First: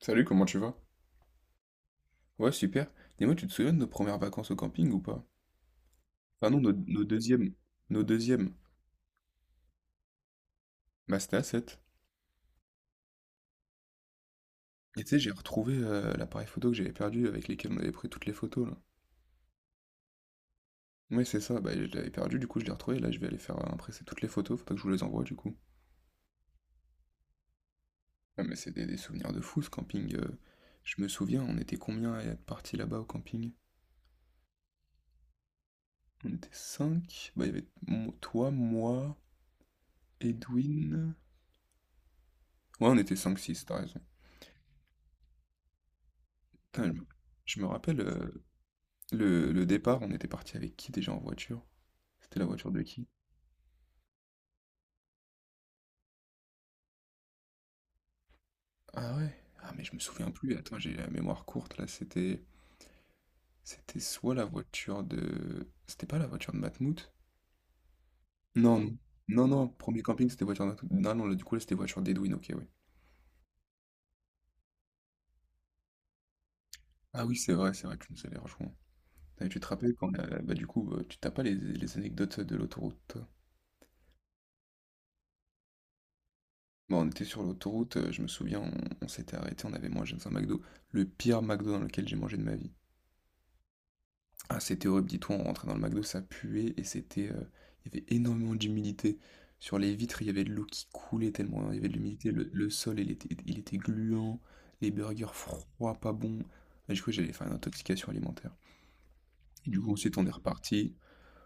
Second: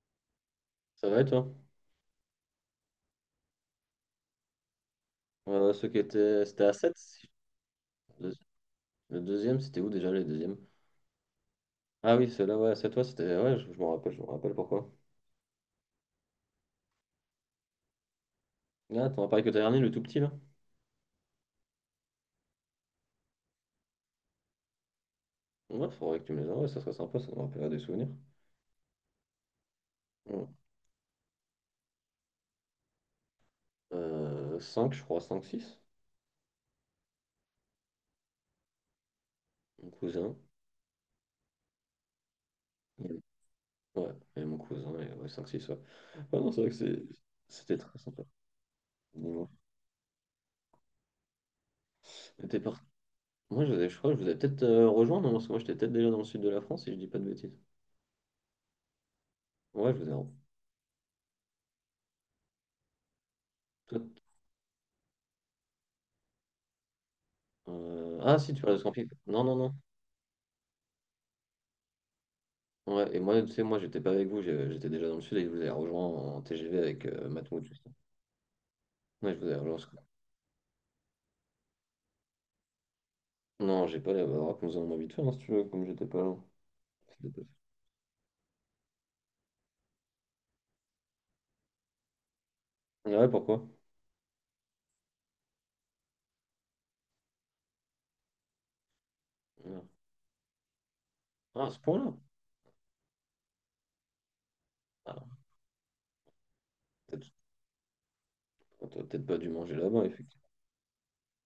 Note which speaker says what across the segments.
Speaker 1: Salut, comment tu vas?
Speaker 2: Ça va et toi?
Speaker 1: Ouais, super. Dis-moi, tu te souviens de nos premières vacances au camping ou pas?
Speaker 2: Ceux qui étaient...
Speaker 1: Enfin non,
Speaker 2: C'était à
Speaker 1: nos,
Speaker 2: 7.
Speaker 1: nos deuxièmes. Nos deuxièmes.
Speaker 2: Le deuxième, c'était où déjà le deuxième?
Speaker 1: Bah c'était à 7.
Speaker 2: Ah oui, c'est là, ouais, c'est toi, c'était... Ouais, je m'en rappelle, je me rappelle pourquoi.
Speaker 1: Et tu sais, j'ai retrouvé l'appareil photo que j'avais perdu avec lesquels on avait pris toutes les photos là.
Speaker 2: Ah, t'en as parlé que t'as dernier, le tout petit, là?
Speaker 1: Ouais, c'est ça, bah je l'avais perdu, du coup je l'ai retrouvé, là je vais aller faire impresser toutes les photos, faudra que je vous les envoie du coup.
Speaker 2: Ouais, faudrait que tu me les envoies, ça serait sympa, ça me rappellera des souvenirs.
Speaker 1: Ah mais c'est des souvenirs de fou ce camping.
Speaker 2: Ouais.
Speaker 1: Je me souviens, on était combien à être partis là-bas au camping?
Speaker 2: 5, je crois, 5 six.
Speaker 1: On était 5. Bah il y avait toi, moi,
Speaker 2: Mon cousin.
Speaker 1: Edwin. Ouais, on était
Speaker 2: Ouais,
Speaker 1: cinq, six. T'as raison.
Speaker 2: ouais, et mon cousin, et ouais, 5, 6, ouais. Ouais, non, c'est vrai que
Speaker 1: Putain, je
Speaker 2: c'est...
Speaker 1: me je me
Speaker 2: C'était très
Speaker 1: rappelle,
Speaker 2: sympa. Dis-moi.
Speaker 1: le départ, on était parti avec qui déjà en voiture? C'était la
Speaker 2: Mais t'es
Speaker 1: voiture de
Speaker 2: parti-
Speaker 1: qui?
Speaker 2: Moi, je, vous ai- je crois que je vous ai peut-être rejoint, non? Parce que moi, j'étais peut-être déjà dans le sud de la France, si je dis pas de bêtises.
Speaker 1: Ah ouais? Ah mais
Speaker 2: Ouais,
Speaker 1: je me
Speaker 2: je vous ai...
Speaker 1: souviens plus, attends, j'ai la mémoire courte là, c'était
Speaker 2: re-
Speaker 1: soit la voiture de c'était pas la voiture de Matmout?
Speaker 2: Ah si, tu parles de
Speaker 1: Non,
Speaker 2: ce
Speaker 1: non.
Speaker 2: camping. Non,
Speaker 1: Non
Speaker 2: non,
Speaker 1: non,
Speaker 2: non.
Speaker 1: premier camping, c'était voiture de Matmout. Non non, là, du coup là, c'était voiture d'Edwin, OK, oui.
Speaker 2: Ouais, et moi, tu sais, moi, j'étais pas avec vous, j'étais déjà dans le sud et je vous ai rejoint en TGV avec
Speaker 1: Ah oui,
Speaker 2: Matmout,
Speaker 1: c'est
Speaker 2: justement.
Speaker 1: vrai, tu nous avais rejoints.
Speaker 2: Ouais, je vous ai
Speaker 1: Tu te
Speaker 2: rejoint. Ce
Speaker 1: rappelles quand bah du coup, tu t'as pas les, les anecdotes de l'autoroute toi?
Speaker 2: Non, j'ai pas la bah, raconte-en envie de faire, hein, si tu veux, comme j'étais pas là.
Speaker 1: Bon, on était
Speaker 2: C'était
Speaker 1: sur
Speaker 2: pas-
Speaker 1: l'autoroute, je me souviens, on s'était arrêté, on avait mangé dans un McDo, le pire McDo dans lequel j'ai mangé de ma vie.
Speaker 2: Ah ouais, pourquoi?
Speaker 1: Ah, c'était horrible, dis-toi, on rentrait dans le McDo, ça puait et c'était, il y avait énormément d'humidité. Sur
Speaker 2: Ouais.
Speaker 1: les vitres, il y avait de l'eau qui coulait tellement
Speaker 2: Ah,
Speaker 1: hein.
Speaker 2: à
Speaker 1: Il
Speaker 2: ce
Speaker 1: y avait de
Speaker 2: point-là.
Speaker 1: l'humidité. Le sol, il était gluant, les burgers
Speaker 2: Ah,
Speaker 1: froids, pas bons. Là, j'ai cru
Speaker 2: peut-être
Speaker 1: j'allais faire une intoxication alimentaire.
Speaker 2: t'as peut-être pas dû
Speaker 1: Et
Speaker 2: manger
Speaker 1: du coup,
Speaker 2: là-bas,
Speaker 1: ensuite, on est
Speaker 2: effectivement.
Speaker 1: reparti.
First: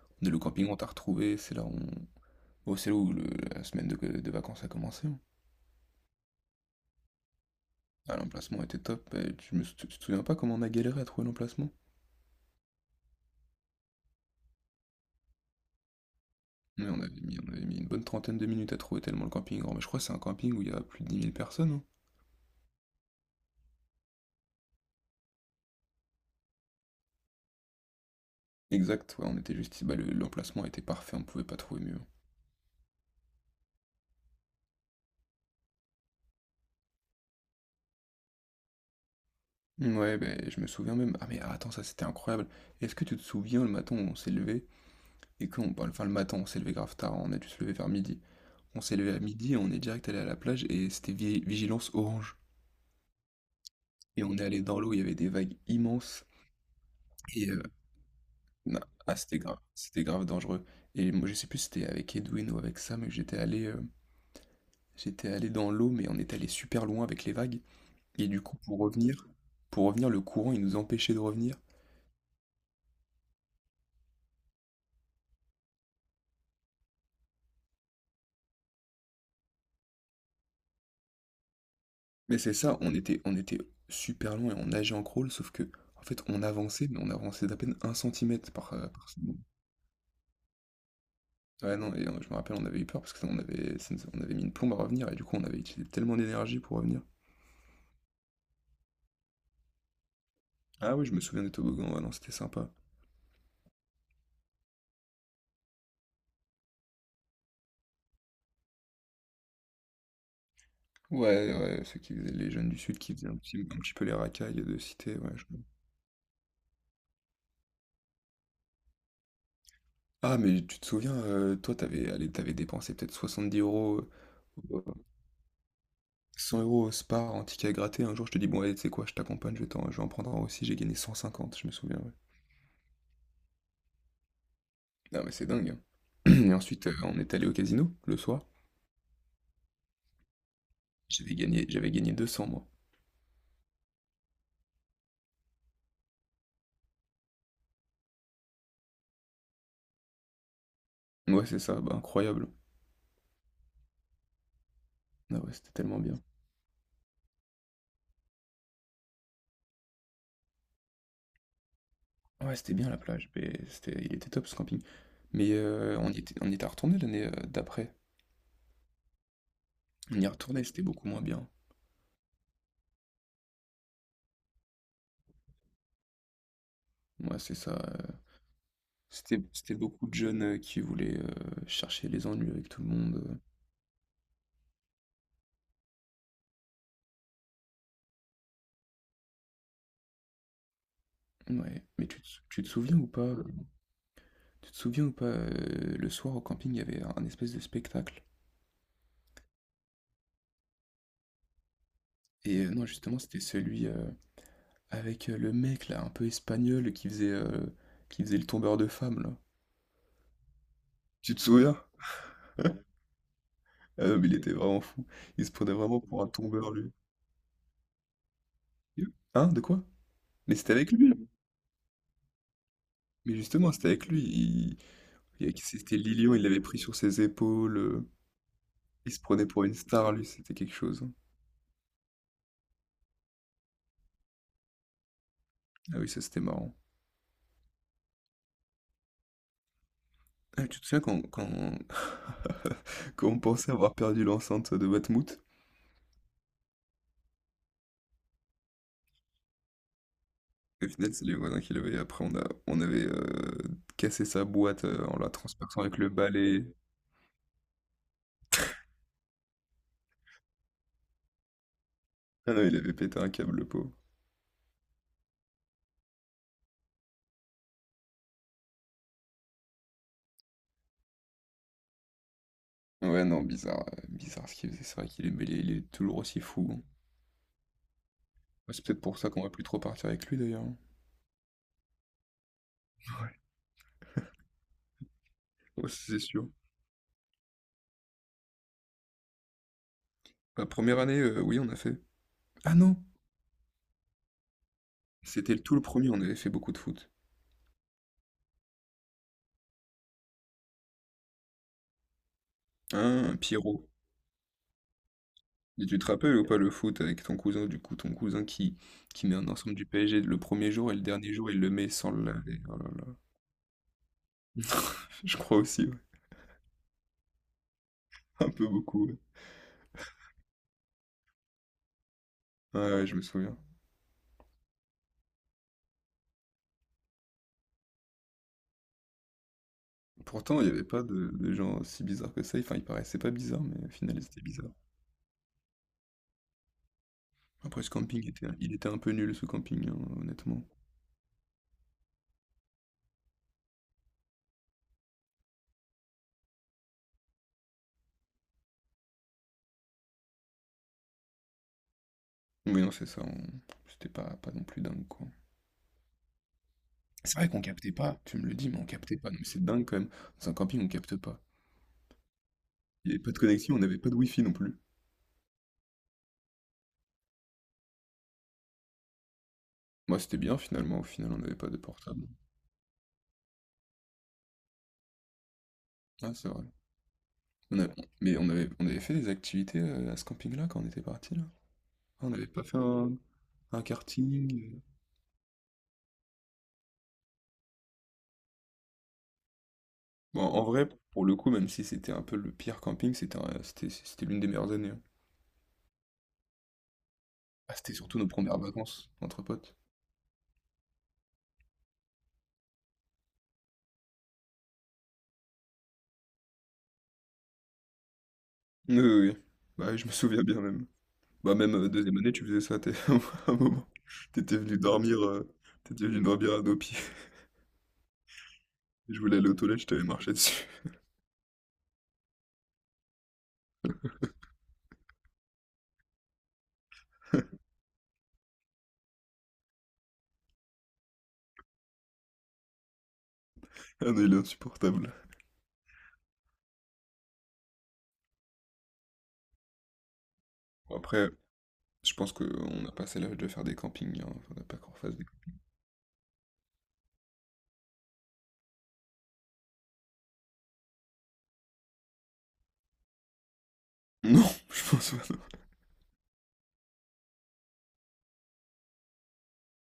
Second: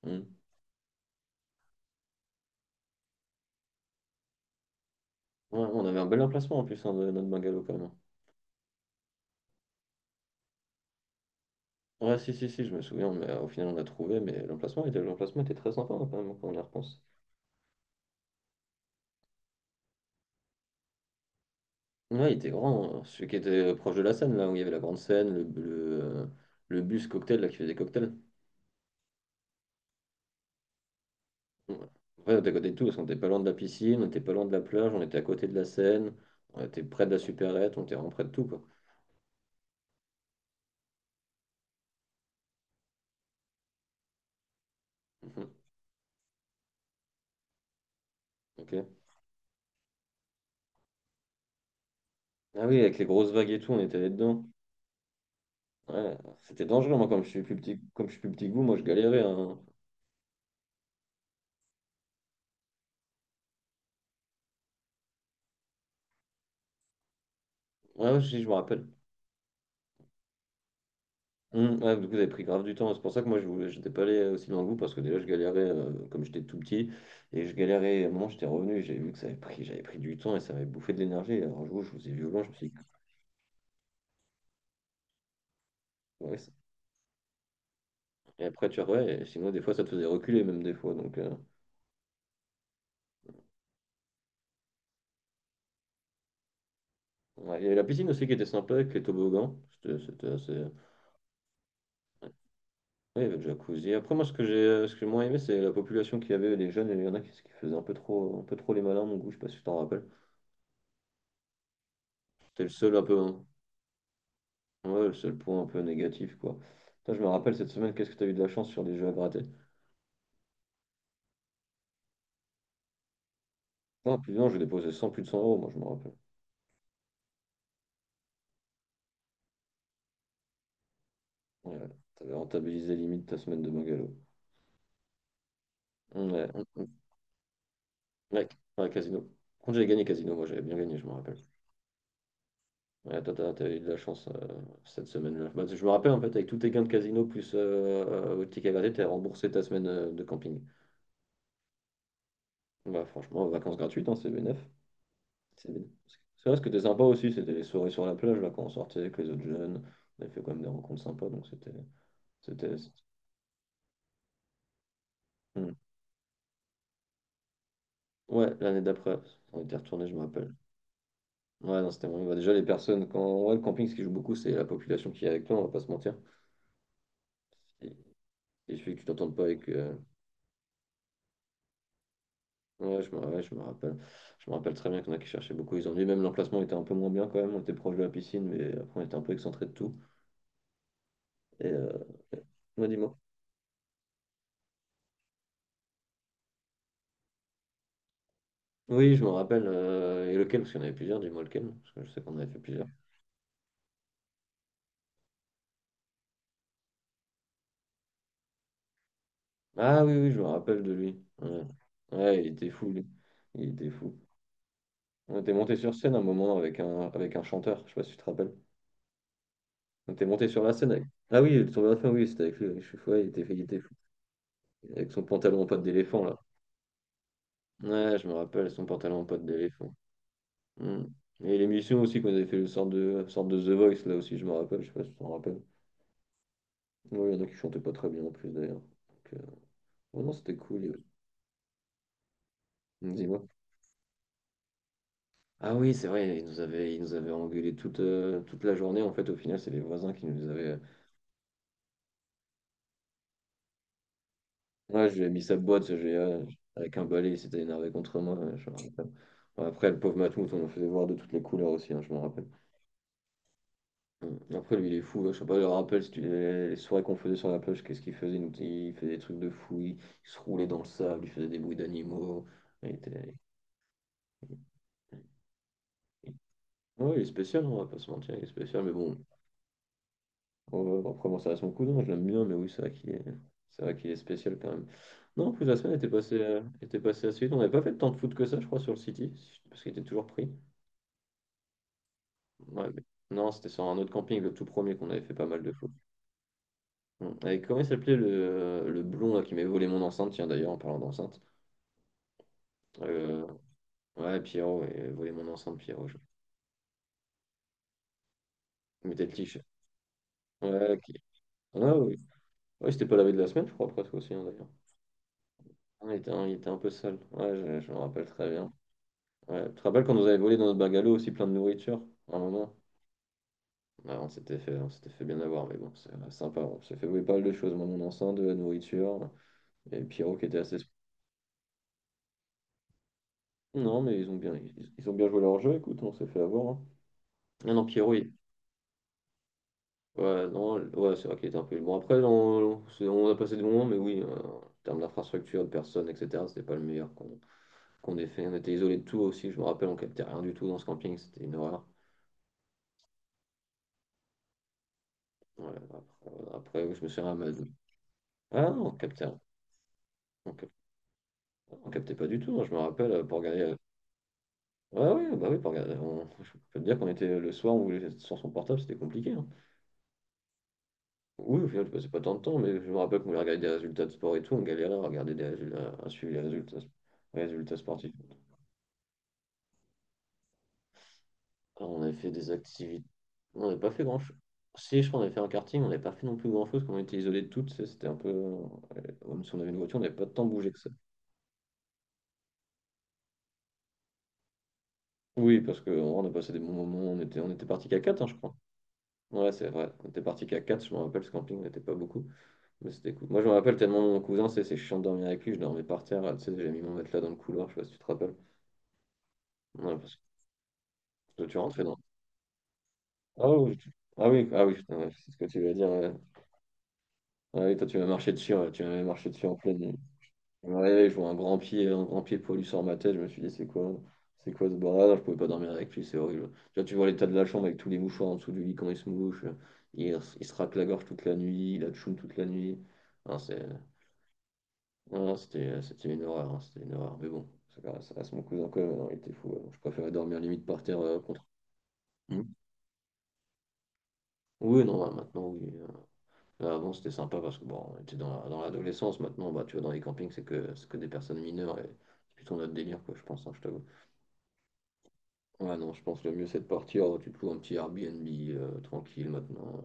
Speaker 2: Hmm.
Speaker 1: De le camping, on t'a retrouvé, c'est là où c'est là où le la semaine de vacances a commencé, hein.
Speaker 2: Ouais, on avait un bel emplacement en plus, hein, de notre bungalow, quand même.
Speaker 1: Ah, l'emplacement était top et tu te souviens pas comment on a galéré à trouver l'emplacement?
Speaker 2: Ouais, si, si, si, je me souviens, mais au final, on a trouvé, mais l'emplacement était très sympa, hein, quand même, quand on y
Speaker 1: Mais
Speaker 2: repense.
Speaker 1: on avait mis une bonne 30aine de minutes à trouver tellement le camping est grand. Mais je crois que c'est un camping où il y a plus de 10 000 personnes, hein?
Speaker 2: Ouais, il était grand, hein. Celui qui était proche de la scène, là où il y avait la grande scène, le bus cocktail là, qui faisait cocktail.
Speaker 1: Exact, ouais, on était juste ici, bah, le l'emplacement était parfait, on pouvait pas
Speaker 2: Ouais.
Speaker 1: trouver mieux.
Speaker 2: Après, on était à côté de tout, parce qu'on était pas loin de la piscine, on était pas loin de la plage, on était à côté de la Seine, on était près de la supérette, on était vraiment près de tout, quoi.
Speaker 1: Ouais, ben, je me souviens même. Ah mais attends, ça c'était incroyable. Est-ce que tu te souviens le matin où on s'est levé et
Speaker 2: Mhm.
Speaker 1: qu'on parle, enfin le matin on s'est levé grave tard, on a dû se lever vers midi. On
Speaker 2: Ok.
Speaker 1: s'est levé à midi et on est direct allé à la plage et c'était vigilance orange.
Speaker 2: Ah oui, avec les grosses vagues et tout, on était
Speaker 1: Et on est
Speaker 2: là-dedans.
Speaker 1: allé dans l'eau, il y avait des vagues
Speaker 2: Ouais,
Speaker 1: immenses
Speaker 2: c'était dangereux, moi,
Speaker 1: et
Speaker 2: comme je suis plus petit que vous, moi,
Speaker 1: na-
Speaker 2: je
Speaker 1: ah
Speaker 2: galérais, hein.
Speaker 1: c'était grave dangereux. Et moi je sais plus si c'était avec Edwin ou avec Sam, mais j'étais allé dans l'eau mais on est allé super loin avec les vagues.
Speaker 2: Ouais, ouais,
Speaker 1: Et du
Speaker 2: si, je me
Speaker 1: coup,
Speaker 2: rappelle.
Speaker 1: pour revenir, le courant, il nous empêchait de revenir.
Speaker 2: Ouais, du coup, vous avez pris grave du temps. C'est pour ça que moi, je voulais, j'étais pas allé aussi loin que vous parce que déjà, je galérais comme j'étais tout petit et je galérais. À un moment, j'étais revenu et j'avais vu que ça avait pris, j'avais pris du temps et ça m'avait bouffé de l'énergie. Et alors, je vous ai vu
Speaker 1: Mais
Speaker 2: loin, je
Speaker 1: c'est
Speaker 2: me suis dit.
Speaker 1: ça, on était super loin et on nageait en crawl, sauf que, en fait,
Speaker 2: Ouais,
Speaker 1: on
Speaker 2: ça-
Speaker 1: avançait, mais on avançait d'à peine un
Speaker 2: et
Speaker 1: centimètre
Speaker 2: après,
Speaker 1: par,
Speaker 2: tu
Speaker 1: par
Speaker 2: Ouais, et
Speaker 1: seconde.
Speaker 2: sinon, des fois, ça te faisait reculer, même des fois. Donc,
Speaker 1: Ouais, non et je me rappelle, on avait eu peur parce que ça on avait ça nous on avait mis une plombe à revenir et du coup, on avait utilisé tellement d'énergie pour revenir.
Speaker 2: ouais. Il y avait la piscine aussi qui était sympa avec les toboggans. C'était assez.
Speaker 1: Ah oui, je me souviens des toboggans, ouais, non,
Speaker 2: Ouais,
Speaker 1: c'était sympa.
Speaker 2: il y avait le jacuzzi. Après, moi, ce que j'ai moins aimé, c'est la population qu'il y avait, les jeunes. Il y en a qui faisaient un peu trop les malins, à mon goût, je sais pas si tu t'en rappelles.
Speaker 1: Ouais, ouais, ceux qui faisaient les
Speaker 2: C'était le
Speaker 1: jeunes du
Speaker 2: seul
Speaker 1: sud
Speaker 2: un
Speaker 1: qui
Speaker 2: peu,
Speaker 1: faisaient
Speaker 2: hein.
Speaker 1: un petit peu les racailles de
Speaker 2: Ouais, le
Speaker 1: cité, ouais,
Speaker 2: seul
Speaker 1: je
Speaker 2: point un peu négatif, quoi. Putain, je me rappelle cette semaine, qu'est-ce que t'as eu de la chance sur les jeux à gratter?
Speaker 1: ah mais tu te souviens, toi, t'avais, allez, t'avais dépensé peut-être 70 euros.
Speaker 2: Non, plus non, j'ai
Speaker 1: euh,
Speaker 2: déposé 100, plus de 100 euros, moi, je me rappelle.
Speaker 1: 100 € au Spar en ticket à gratter. Un jour, je te dis, bon, allez, tu sais quoi, je t'accompagne, je vais en prendre un aussi. J'ai gagné 150, je me
Speaker 2: Ouais,
Speaker 1: souviens, ouais.
Speaker 2: t'avais rentabilisé limite ta semaine de bungalow.
Speaker 1: Non, mais c'est dingue,
Speaker 2: Ouais,
Speaker 1: hein. Et
Speaker 2: ouais,
Speaker 1: ensuite, on est allé au casino le soir.
Speaker 2: ouais, ouais, casino. Quand j'avais gagné casino, moi, j'avais bien gagné, je me rappelle.
Speaker 1: J'avais gagné 200, moi.
Speaker 2: Ouais, toi, t'avais eu de la chance cette semaine-là. Bah, je me rappelle, en fait, avec tous tes gains de casino plus au ticket à gratter, t'as remboursé ta semaine de camping.
Speaker 1: Ouais, c'est ça, bah, incroyable.
Speaker 2: Bah, franchement, vacances gratuites, hein, c'est bénef.
Speaker 1: Ah ouais,
Speaker 2: C'est
Speaker 1: c'était tellement bien.
Speaker 2: c'est vrai, ce qui était sympa aussi, c'était les soirées sur la plage, là, quand on sortait avec les autres jeunes. On avait fait quand même des rencontres sympas, donc c'était.
Speaker 1: Ouais,
Speaker 2: C'était...
Speaker 1: c'était bien la plage. Mais c'était, il était top ce camping. Mais
Speaker 2: Hmm.
Speaker 1: on y était retourné l'année d'après.
Speaker 2: Ouais, l'année d'après, on était retourné, je me
Speaker 1: On y est
Speaker 2: rappelle.
Speaker 1: retourné, c'était beaucoup moins bien.
Speaker 2: Ouais, non, c'était vraiment. Bah, déjà, les personnes, quand. Ouais, le camping, ce qui joue beaucoup, c'est la population qui est avec toi, on va pas se mentir.
Speaker 1: Ouais, c'est ça.
Speaker 2: Il il suffit que tu t'entendes
Speaker 1: C'était,
Speaker 2: pas avec.
Speaker 1: c'était beaucoup de jeunes qui voulaient chercher les ennuis avec tout le monde.
Speaker 2: Ouais, je me rappelle. Je me rappelle très bien qu'il y en a qui cherchaient beaucoup. Ils ont dit, même l'emplacement était un peu moins bien quand même. On était proche de la piscine, mais après, on était un peu excentré de tout. Et.
Speaker 1: Ouais,
Speaker 2: euh,
Speaker 1: mais tu te
Speaker 2: Ouais,
Speaker 1: souviens ou
Speaker 2: dis-moi.
Speaker 1: pas? Tu te souviens ou pas, le soir au camping, il y avait un espèce de spectacle.
Speaker 2: Oui, je me rappelle. Et lequel? Parce qu'il y en avait plusieurs, dis-moi lequel. Parce que je sais qu'on avait fait
Speaker 1: Et
Speaker 2: plusieurs.
Speaker 1: non, justement, c'était celui avec le mec là, un peu espagnol, qui faisait le tombeur de femmes là.
Speaker 2: Ah oui, oui, je me rappelle de lui.
Speaker 1: Tu te
Speaker 2: Ouais,
Speaker 1: souviens?
Speaker 2: ouais, il était fou, lui. Il était
Speaker 1: Ah
Speaker 2: fou.
Speaker 1: non, mais il était vraiment fou.
Speaker 2: On
Speaker 1: Il se
Speaker 2: était
Speaker 1: prenait
Speaker 2: monté sur
Speaker 1: vraiment
Speaker 2: scène un
Speaker 1: pour un
Speaker 2: moment
Speaker 1: tombeur,
Speaker 2: avec
Speaker 1: lui.
Speaker 2: un, chanteur, je sais pas si tu te rappelles.
Speaker 1: Hein, de quoi?
Speaker 2: On était monté
Speaker 1: Mais
Speaker 2: sur la
Speaker 1: c'était
Speaker 2: scène
Speaker 1: avec
Speaker 2: avec.
Speaker 1: lui là.
Speaker 2: Ah oui, le tour de la fin, oui, c'était avec lui. Oui, je suis fou, ouais,
Speaker 1: Mais
Speaker 2: il
Speaker 1: justement,
Speaker 2: était
Speaker 1: c'était
Speaker 2: fou.
Speaker 1: avec lui. Il...
Speaker 2: Avec son pantalon en pote
Speaker 1: c'était
Speaker 2: d'éléphant,
Speaker 1: Lilian,
Speaker 2: là.
Speaker 1: il l'avait pris sur ses épaules.
Speaker 2: Ouais, je me rappelle, son
Speaker 1: Il
Speaker 2: pantalon
Speaker 1: se
Speaker 2: en pote
Speaker 1: prenait pour une
Speaker 2: d'éléphant.
Speaker 1: star, lui. C'était quelque chose,
Speaker 2: Hmm.
Speaker 1: hein.
Speaker 2: Et l'émission aussi, qu'on avait fait le sorte de The Voice, là aussi, je me rappelle. Je sais pas si tu t'en rappelles.
Speaker 1: Ah oui, ça c'était marrant.
Speaker 2: Oui, il y en a qui chantaient pas très bien en plus, d'ailleurs. Donc, oh non, c'était
Speaker 1: Ah, tu te
Speaker 2: cool.
Speaker 1: souviens quand... quand on
Speaker 2: Dis-moi.
Speaker 1: pensait avoir perdu l'enceinte de Batmouth?
Speaker 2: Ah oui, c'est vrai, ils nous avaient engueulés toute la journée. En fait, au final, c'est les voisins qui nous avaient.
Speaker 1: Au final, c'est les voisins qui l'avaient. Après, on avait cassé sa boîte
Speaker 2: Ouais, je
Speaker 1: en
Speaker 2: lui ai
Speaker 1: la
Speaker 2: mis sa
Speaker 1: transperçant
Speaker 2: boîte, je
Speaker 1: avec le
Speaker 2: lui
Speaker 1: balai.
Speaker 2: avec un balai, il s'était énervé contre moi, ouais, je me rappelle. Bon, après, le pauvre Matmout, on le faisait voir de toutes les couleurs aussi, hein, je me rappelle.
Speaker 1: Ah non, il avait pété un câble, le pauvre.
Speaker 2: Mm. Après, lui, il est fou, hein, je sais pas, je me rappelle si tu- les soirées qu'on faisait sur la plage, qu'est-ce qu'il faisait? Il faisait des trucs de fou, il se roulait dans le sable, il faisait des bruits d'animaux. Il
Speaker 1: Ouais,
Speaker 2: était...
Speaker 1: non, bizarre ce
Speaker 2: il-
Speaker 1: qu'il faisait. C'est vrai mais il est toujours
Speaker 2: il-
Speaker 1: aussi fou, hein.
Speaker 2: Ouais, il est spécial, on va pas se mentir, il est
Speaker 1: Ouais,
Speaker 2: spécial,
Speaker 1: c'est
Speaker 2: mais
Speaker 1: peut-être
Speaker 2: bon,
Speaker 1: pour ça qu'on va plus trop partir avec lui, d'ailleurs, hein.
Speaker 2: oh, oh, après, bon, ça reste mon cousin, je l'aime bien, mais oui, c'est vrai qu'il est... C'est vrai qu'il est spécial quand même. Non, en plus, la
Speaker 1: Ouais,
Speaker 2: semaine
Speaker 1: c'est sûr.
Speaker 2: était passée assez vite. On n'avait pas fait tant de foot que ça, je crois, sur le City, si parce qu'il était toujours pris.
Speaker 1: La première année, oui, on a fait. Ah
Speaker 2: Ouais,
Speaker 1: non!
Speaker 2: non, c'était sur un autre camping, le tout premier, qu'on avait fait pas
Speaker 1: C'était
Speaker 2: mal de
Speaker 1: tout le
Speaker 2: foot.
Speaker 1: premier, on avait fait beaucoup de foot.
Speaker 2: Hum. Et comment il s'appelait le blond là, qui m'avait volé mon enceinte, tiens, d'ailleurs, en parlant d'enceinte.
Speaker 1: Hein,
Speaker 2: Euh,
Speaker 1: Pierrot.
Speaker 2: Ouais, Pierrot, et volé mon enceinte,
Speaker 1: Et tu te
Speaker 2: Pierrot. Je...
Speaker 1: rappelles ou pas le foot avec ton cousin, du coup,
Speaker 2: il mettait
Speaker 1: qui
Speaker 2: le
Speaker 1: met un
Speaker 2: t-shirt.
Speaker 1: ensemble du PSG le premier jour
Speaker 2: Ouais,
Speaker 1: et le
Speaker 2: ok.
Speaker 1: dernier jour, il le met
Speaker 2: Ah,
Speaker 1: sans
Speaker 2: oui.
Speaker 1: le laver. Oh
Speaker 2: Ouais, c'était pas la veille de la semaine, je crois, après presque aussi, hein, d'ailleurs.
Speaker 1: je crois aussi, ouais.
Speaker 2: Ah, il était un peu sale. Ouais, je me rappelle très
Speaker 1: Un peu
Speaker 2: bien.
Speaker 1: beaucoup, ouais.
Speaker 2: Ouais, tu te rappelles quand nous avait volé dans notre bungalow aussi plein de nourriture, à un moment?
Speaker 1: Ouais, ouais, je me souviens.
Speaker 2: Ah, on s'était fait bien avoir, mais bon, c'est sympa, on s'est fait voler pas mal de choses, moi, mon enceinte, de la nourriture, et Pierrot qui était
Speaker 1: Pourtant, il n'y
Speaker 2: assez...
Speaker 1: avait pas de gens si bizarres que ça. Enfin, il paraissait pas bizarre, mais au
Speaker 2: Non, mais
Speaker 1: final, c'était bizarre.
Speaker 2: ils ont bien joué leur jeu, écoute, on s'est fait avoir, hein. Ah
Speaker 1: Après,
Speaker 2: non, Pierrot,
Speaker 1: il était un peu nul, ce camping, hein,
Speaker 2: ouais,
Speaker 1: honnêtement.
Speaker 2: non, ouais, c'est vrai qu'il était un peu... Bon, après, on a passé des moments, mais oui, en termes d'infrastructure, de personnes, etc., c'était pas le meilleur qu'on ait fait. On était isolés de tout aussi, je me rappelle, on captait rien du tout dans ce camping, c'était une horreur.
Speaker 1: Mais non, c'est ça, c'était pas, pas non plus dingue, quoi.
Speaker 2: Ouais, après, après, je me suis
Speaker 1: C'est vrai qu'on
Speaker 2: ramassé.
Speaker 1: captait pas, tu me le dis,
Speaker 2: Ah
Speaker 1: mais on
Speaker 2: non,
Speaker 1: captait
Speaker 2: capté.
Speaker 1: pas. Non, mais c'est dingue, quand même. Dans un
Speaker 2: On cap-
Speaker 1: camping, on capte pas.
Speaker 2: on captait pas du tout, hein, je me
Speaker 1: Il
Speaker 2: rappelle,
Speaker 1: n'y avait pas
Speaker 2: pour
Speaker 1: de
Speaker 2: regarder.
Speaker 1: connexion, on n'avait pas de wifi non plus.
Speaker 2: Ouais, ouais, bah oui, pour regarder. Je peux te dire qu'on était le soir, on voulait être sur son portable, c'était compliqué, hein.
Speaker 1: Moi, c'était bien, finalement. Au final, on n'avait
Speaker 2: Oui,
Speaker 1: pas
Speaker 2: au
Speaker 1: de
Speaker 2: final, je passais pas
Speaker 1: portable.
Speaker 2: tant de temps, mais je me rappelle qu'on voulait regarder des résultats de sport et tout, on galérait à regarder des résultats, à suivre
Speaker 1: Ah, c'est vrai.
Speaker 2: les résultats
Speaker 1: On a-
Speaker 2: sportifs.
Speaker 1: Mais on avait fait des activités à ce camping-là quand on était parti, là.
Speaker 2: Ah, on avait
Speaker 1: On
Speaker 2: fait
Speaker 1: n'avait
Speaker 2: des
Speaker 1: pas fait
Speaker 2: activités. On n'avait
Speaker 1: un
Speaker 2: pas fait grand-chose.
Speaker 1: karting.
Speaker 2: Si, je crois qu'on avait fait un karting, on n'avait pas fait non plus grand-chose, quand on était isolés de toutes, tu sais, c'était un peu. Même si on avait une voiture, on n'avait pas
Speaker 1: Bon,
Speaker 2: tant
Speaker 1: en
Speaker 2: bougé que
Speaker 1: vrai,
Speaker 2: ça.
Speaker 1: pour le coup, même si c'était un peu le pire camping, c'était c'était l'une des meilleures années, hein.
Speaker 2: Oui, parce qu'on on a passé des bons moments, on était
Speaker 1: Ah,
Speaker 2: parti
Speaker 1: c'était
Speaker 2: qu'à
Speaker 1: surtout
Speaker 2: 4,
Speaker 1: nos
Speaker 2: je crois.
Speaker 1: premières vacances entre
Speaker 2: Ouais, c'est
Speaker 1: potes.
Speaker 2: vrai. On était parti qu'à 4, je me rappelle, ce camping n'était pas beaucoup. Mais c'était cool. Moi, je me rappelle tellement mon cousin, c'est chiant de dormir avec lui. Je dormais par terre, là, tu sais, j'ai mis mon matelas dans le couloir, je sais pas si tu te rappelles.
Speaker 1: Oui, oui, oui. Bah,
Speaker 2: Ouais,
Speaker 1: je me
Speaker 2: parce
Speaker 1: souviens bien même.
Speaker 2: que
Speaker 1: Bah,
Speaker 2: tu
Speaker 1: même
Speaker 2: rentrais dans.
Speaker 1: deuxième année, tu faisais ça,
Speaker 2: Ah
Speaker 1: à un
Speaker 2: oui,
Speaker 1: moment.
Speaker 2: tu- ah oui,
Speaker 1: T'étais
Speaker 2: ah oui,
Speaker 1: venu
Speaker 2: putain, ouais,
Speaker 1: dormir,
Speaker 2: c'est ce que
Speaker 1: euh,
Speaker 2: tu vas dire,
Speaker 1: t'étais
Speaker 2: ouais.
Speaker 1: venu dormir à nos pieds.
Speaker 2: Ah oui, toi, tu m'as marché dessus, ouais, tu m'avais
Speaker 1: Je
Speaker 2: marché
Speaker 1: voulais
Speaker 2: dessus
Speaker 1: aller
Speaker 2: en
Speaker 1: aux
Speaker 2: pleine
Speaker 1: toilettes, je
Speaker 2: nuit.
Speaker 1: t'avais marché dessus.
Speaker 2: Je me réveille, je vois un grand pied poilu sur ma tête. Je me suis dit, c'est quoi ce bordel? Non, je pouvais pas dormir avec lui, c'est horrible. Tu vois l'état de la chambre avec tous les mouchoirs en dessous du lit quand il se mouche. Il se racle la gorge toute la nuit, il a tchoum toute la nuit. Non, c'est
Speaker 1: Ah non, il est insupportable.
Speaker 2: non, non, c'était une horreur, hein, c'était une horreur. Mais bon, ça reste mon cousin quand même, hein, il était fou, hein. Je préférais dormir limite par
Speaker 1: Bon,
Speaker 2: terre
Speaker 1: après,
Speaker 2: contre.
Speaker 1: je pense
Speaker 2: Mm.
Speaker 1: qu'on a passé l'âge de faire des campings, hein. Faudrait pas
Speaker 2: Oui,
Speaker 1: qu'on
Speaker 2: non, bah,
Speaker 1: fasse des...
Speaker 2: maintenant, oui. Là, avant, c'était sympa parce que bon, on était dans l'adolescence. Maintenant, bah, tu vois, dans les campings, c'est que des personnes mineures et c'est plutôt notre délire, quoi, je pense, hein, je t'avoue.
Speaker 1: non, je pense pas, non.
Speaker 2: Ouais, non, je pense que le mieux, c'est de partir. Tu te loues un petit Airbnb tranquille maintenant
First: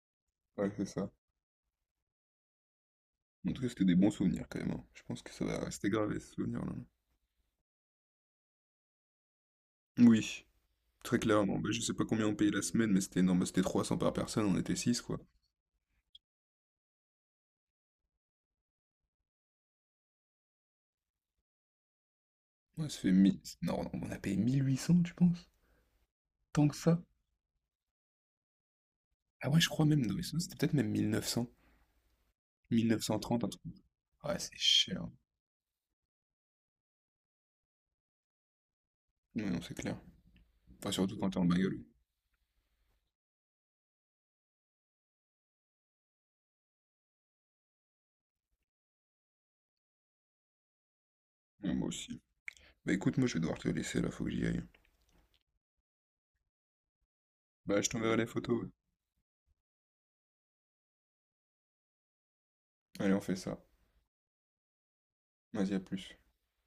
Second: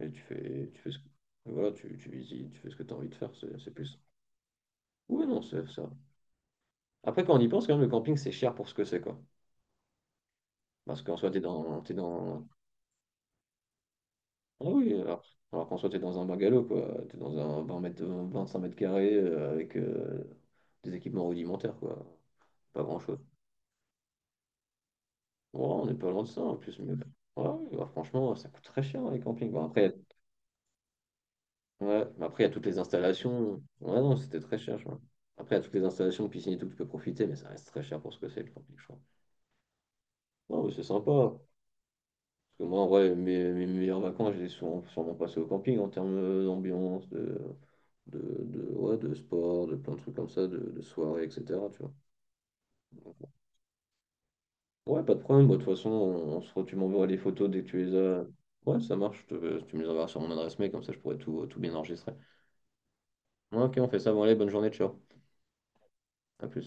Speaker 2: et tu fais,
Speaker 1: Ouais, c'est
Speaker 2: ce que.
Speaker 1: ça.
Speaker 2: Voilà, tu visites, tu fais ce que tu as envie de faire,
Speaker 1: En tout cas,
Speaker 2: c'est
Speaker 1: c'était des
Speaker 2: plus.
Speaker 1: bons souvenirs quand même, hein. Je pense
Speaker 2: Oui,
Speaker 1: que
Speaker 2: non,
Speaker 1: ça va
Speaker 2: c'est ça.
Speaker 1: rester gravé ce souvenir-là.
Speaker 2: Après, quand on y pense, quand même, le camping, c'est cher pour ce que c'est, quoi.
Speaker 1: Oui,
Speaker 2: Parce qu'en
Speaker 1: très
Speaker 2: soi,
Speaker 1: clairement. Bah, je
Speaker 2: t'es
Speaker 1: sais pas combien on
Speaker 2: dans...
Speaker 1: payait la semaine, mais c'était énorme. Bah, c'était 300 par personne, on
Speaker 2: Ah
Speaker 1: était
Speaker 2: oui,
Speaker 1: six, quoi.
Speaker 2: alors qu'en soi, t'es dans un bungalow, quoi. T'es dans un 20 mètres, 25 mètres carrés avec des équipements rudimentaires, quoi. Pas
Speaker 1: Ouais, ça fait
Speaker 2: grand-chose.
Speaker 1: 1000. Non, non, on a payé 1800, tu penses?
Speaker 2: Ouais, on n'est pas loin de ça, en
Speaker 1: Tant que
Speaker 2: plus. Mais...
Speaker 1: ça?
Speaker 2: Ouais, ouais, ouais, franchement, ça coûte très cher, les campings.
Speaker 1: Ah ouais,
Speaker 2: Bon,
Speaker 1: je crois
Speaker 2: après,
Speaker 1: même. Non, mais sinon, c'était peut-être même 1900.
Speaker 2: ouais, mais après, il y a toutes les
Speaker 1: 1930, un
Speaker 2: installations.
Speaker 1: truc.
Speaker 2: Ouais, non,
Speaker 1: Ouais,
Speaker 2: c'était
Speaker 1: c'est
Speaker 2: très cher, je crois.
Speaker 1: cher.
Speaker 2: Après, il y a toutes les installations, piscine et tout, tu peux profiter, mais ça reste très cher pour ce que c'est, le camping, je crois.
Speaker 1: Ouais, non, c'est clair.
Speaker 2: Non, mais c'est
Speaker 1: Enfin, surtout quand
Speaker 2: sympa.
Speaker 1: t'es en bagnole.
Speaker 2: Parce que moi, en vrai, mes meilleures vacances, je les ai souvent, sûrement passées au camping en termes d'ambiance, de, ouais, de sport, de plein de trucs comme ça, de soirée, etc.
Speaker 1: Ouais,
Speaker 2: Tu
Speaker 1: moi
Speaker 2: vois.
Speaker 1: aussi. Bah écoute, moi je vais devoir te laisser là, faut que j'y aille.
Speaker 2: Ouais, pas de problème. Bah, de toute façon, tu m'enverras les photos dès que tu
Speaker 1: Bah, je
Speaker 2: les
Speaker 1: t'enverrai
Speaker 2: as.
Speaker 1: les photos, ouais.
Speaker 2: Ouais, ça marche. Tu me les enverras sur mon adresse mail, comme ça je pourrais tout bien enregistrer.
Speaker 1: Allez, on fait ça.
Speaker 2: Ouais, ok, on fait ça. Bon, allez, bonne journée, ciao.
Speaker 1: Vas-y, à plus.
Speaker 2: À plus.